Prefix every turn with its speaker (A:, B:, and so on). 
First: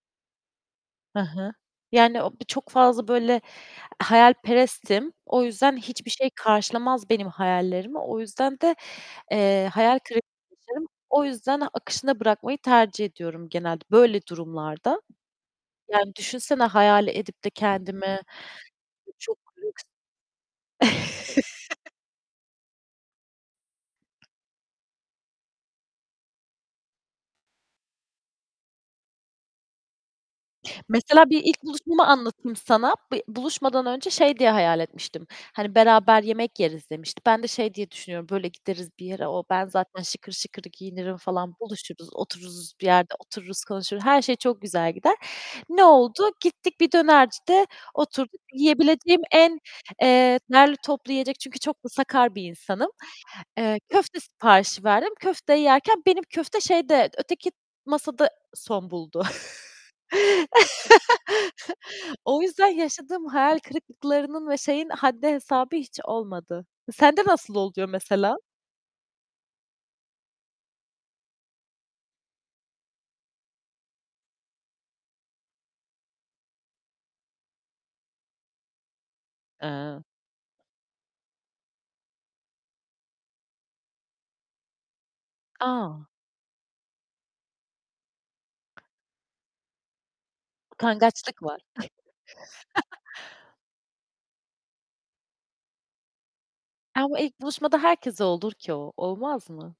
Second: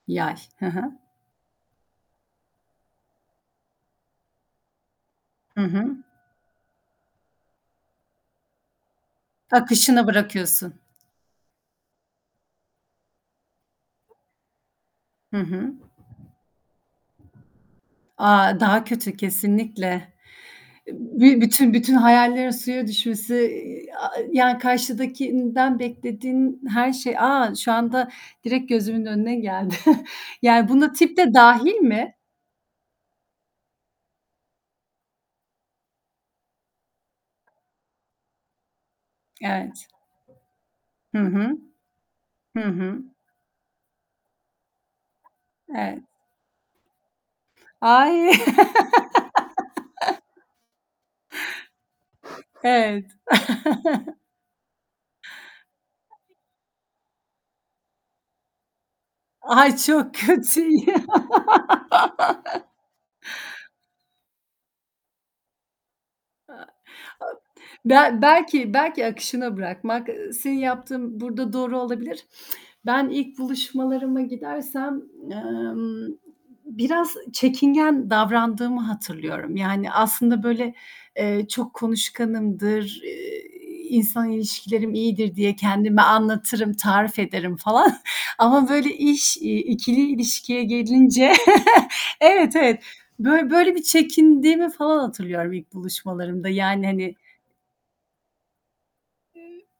A: Yay, hı hı.
B: Hı hı, yani, o, çok fazla, böyle, eee, hayalperestim. O
A: Hı
B: yüzden
A: hı.
B: hiçbir şey karşılamaz benim hayallerimi. O yüzden de, eee, hayal
A: Akışına
B: kırıklığı
A: bırakıyorsun.
B: yaşarım. O yüzden akışına bırakmayı tercih ediyorum genelde böyle durumlarda.
A: Hı hı.
B: Yani düşünsene hayal edip de kendimi
A: A, daha kötü
B: çok.
A: kesinlikle.
B: [unintelligible]
A: Bir bütün bütün hayallerin suya düşmesi, ııı, a a yani karşıdakinden beklediğin her şey A, şu anda direkt gözümün önüne geldi yani buna tip
B: Mesela
A: de
B: bir ilk
A: dâhil
B: buluşumu
A: mi?
B: anlatayım sana. Bir buluşmadan önce şey diye hayal etmiştim, "Hani, beraber yemek yeriz." demişti. Ben de şey diye düşünüyorum, "Böyle gideriz bir yere, o ben
A: Evet.
B: zaten şıkır şıkır giyinirim
A: Hı
B: falan,
A: hı.
B: buluşuruz,
A: Hı
B: otururuz bir
A: hı.
B: yerde, otururuz, konuşuruz, her şey çok güzel gider." Ne
A: Evet.
B: oldu? Gittik, bir dönercide
A: Ay.
B: oturduk. Yiyebileceğim en, eee, derli toplu yiyecek Çünkü çok da sakar bir insanım.
A: Evet.
B: Eee, köfte siparişi verdim. Köfte yerken benim köfte şeyde, öteki masada son buldu.
A: Ay, çok kötü.
B: O yüzden yaşadığım hayal kırıklıklarının ve şeyin haddi hesabı hiç
A: Iıı,
B: olmadı. Sende nasıl oluyor
A: Bel
B: mesela?
A: belki belki akışına bırakmak, ııı, senin yaptığın burada doğru olabilir. Ben ilk buluşmalarıma gidersem, emm, biraz çekingen davrandığımı hatırlıyorum, yani
B: Eee
A: aslında böyle, eee, çok konuşkanımdır, ııı, insan ilişkilerim iyidir diye kendime
B: A!
A: anlatırım, tarif ederim falan ama böyle iş, iii, 2'li ilişkiye gelince
B: Utangaçlık var.
A: Evet, evet, bö böyle bir çekindiğimi falan hatırlıyorum ilk buluşmalarımda yani,
B: Aaa,
A: hani.
B: bu ilk buluşmada herkese olur ki o, olmaz mı?